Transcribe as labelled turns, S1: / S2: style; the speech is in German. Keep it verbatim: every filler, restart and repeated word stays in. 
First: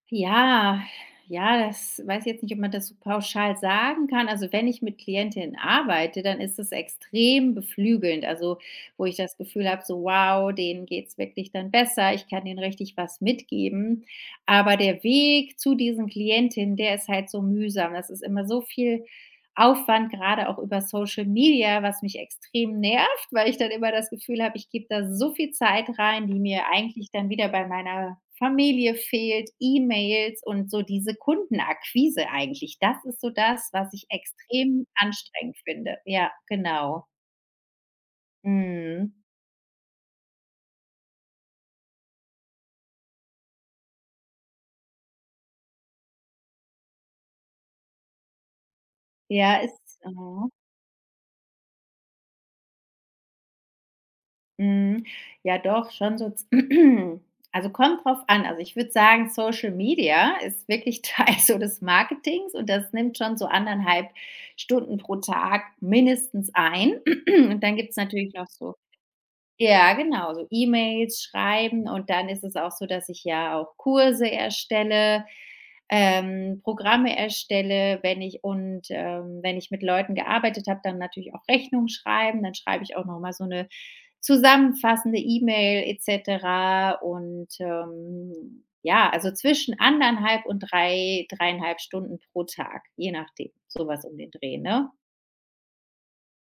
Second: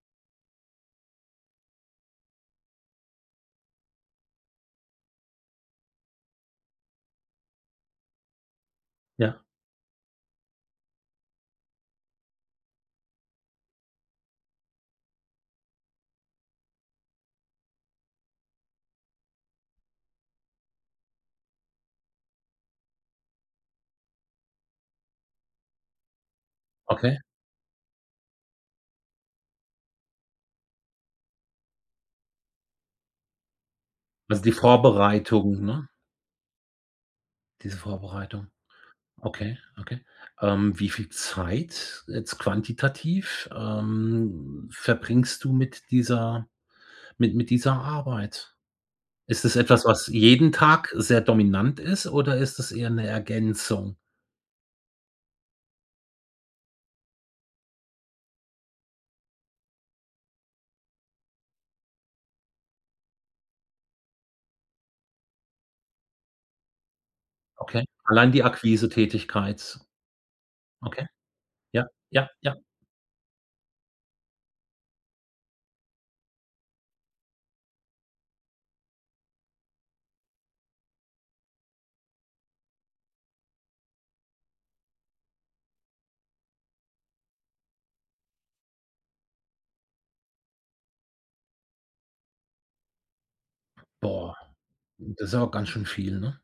S1: Ja, ja, das weiß ich jetzt nicht, ob man das so pauschal sagen kann. Also, wenn ich mit Klientinnen arbeite, dann ist es extrem beflügelnd, also, wo ich das
S2: Ja.
S1: Gefühl habe: So wow, denen geht es wirklich dann besser. Ich kann denen richtig was mitgeben. Aber der Weg zu diesen Klientinnen, der ist halt so mühsam. Das ist immer so viel Aufwand, gerade auch über Social Media, was mich extrem nervt, weil ich dann immer das Gefühl habe, ich gebe da so viel Zeit rein, die mir eigentlich
S2: Okay.
S1: dann wieder bei meiner Familie fehlt, E-Mails und so diese Kundenakquise eigentlich. Das ist so das, was ich
S2: Also, die
S1: extrem anstrengend
S2: Vorbereitung, ne?
S1: finde. Ja, genau.
S2: Diese Vorbereitung.
S1: Mhm.
S2: Okay, okay. Ähm, wie viel Zeit jetzt quantitativ, ähm, verbringst du mit dieser mit mit dieser Arbeit? Ist es
S1: Ja,
S2: etwas,
S1: ist's
S2: was jeden Tag sehr dominant ist oder ist es eher 'ne Ergänzung?
S1: Mhm, ja doch, schon so z also, kommt drauf an. Also, ich würde sagen, Social Media ist wirklich Teil so des Marketings und das nimmt schon so eineinhalb Stunden pro Tag mindestens ein. Und dann
S2: Okay.
S1: gibt es
S2: Allein
S1: natürlich
S2: die
S1: noch so
S2: Akquisetätigkeit?
S1: ja genau, so
S2: Okay.
S1: E-Mails
S2: Ja,
S1: schreiben und dann
S2: ja,
S1: ist
S2: ja.
S1: es auch so, dass ich ja auch Kurse erstelle, ähm, Programme erstelle. Wenn ich und, ähm, wenn ich mit Leuten gearbeitet habe, dann natürlich auch Rechnungen schreiben. Dann schreibe ich auch noch mal so 'ne zusammenfassende E-Mail et cetera. Und, ähm, ja also, zwischen eineinhalb und drei, dreieinhalb Stunden pro Tag, je nachdem, so was um den
S2: Boah,
S1: Dreh, ne?
S2: das ist aber ganz schön viel, ne?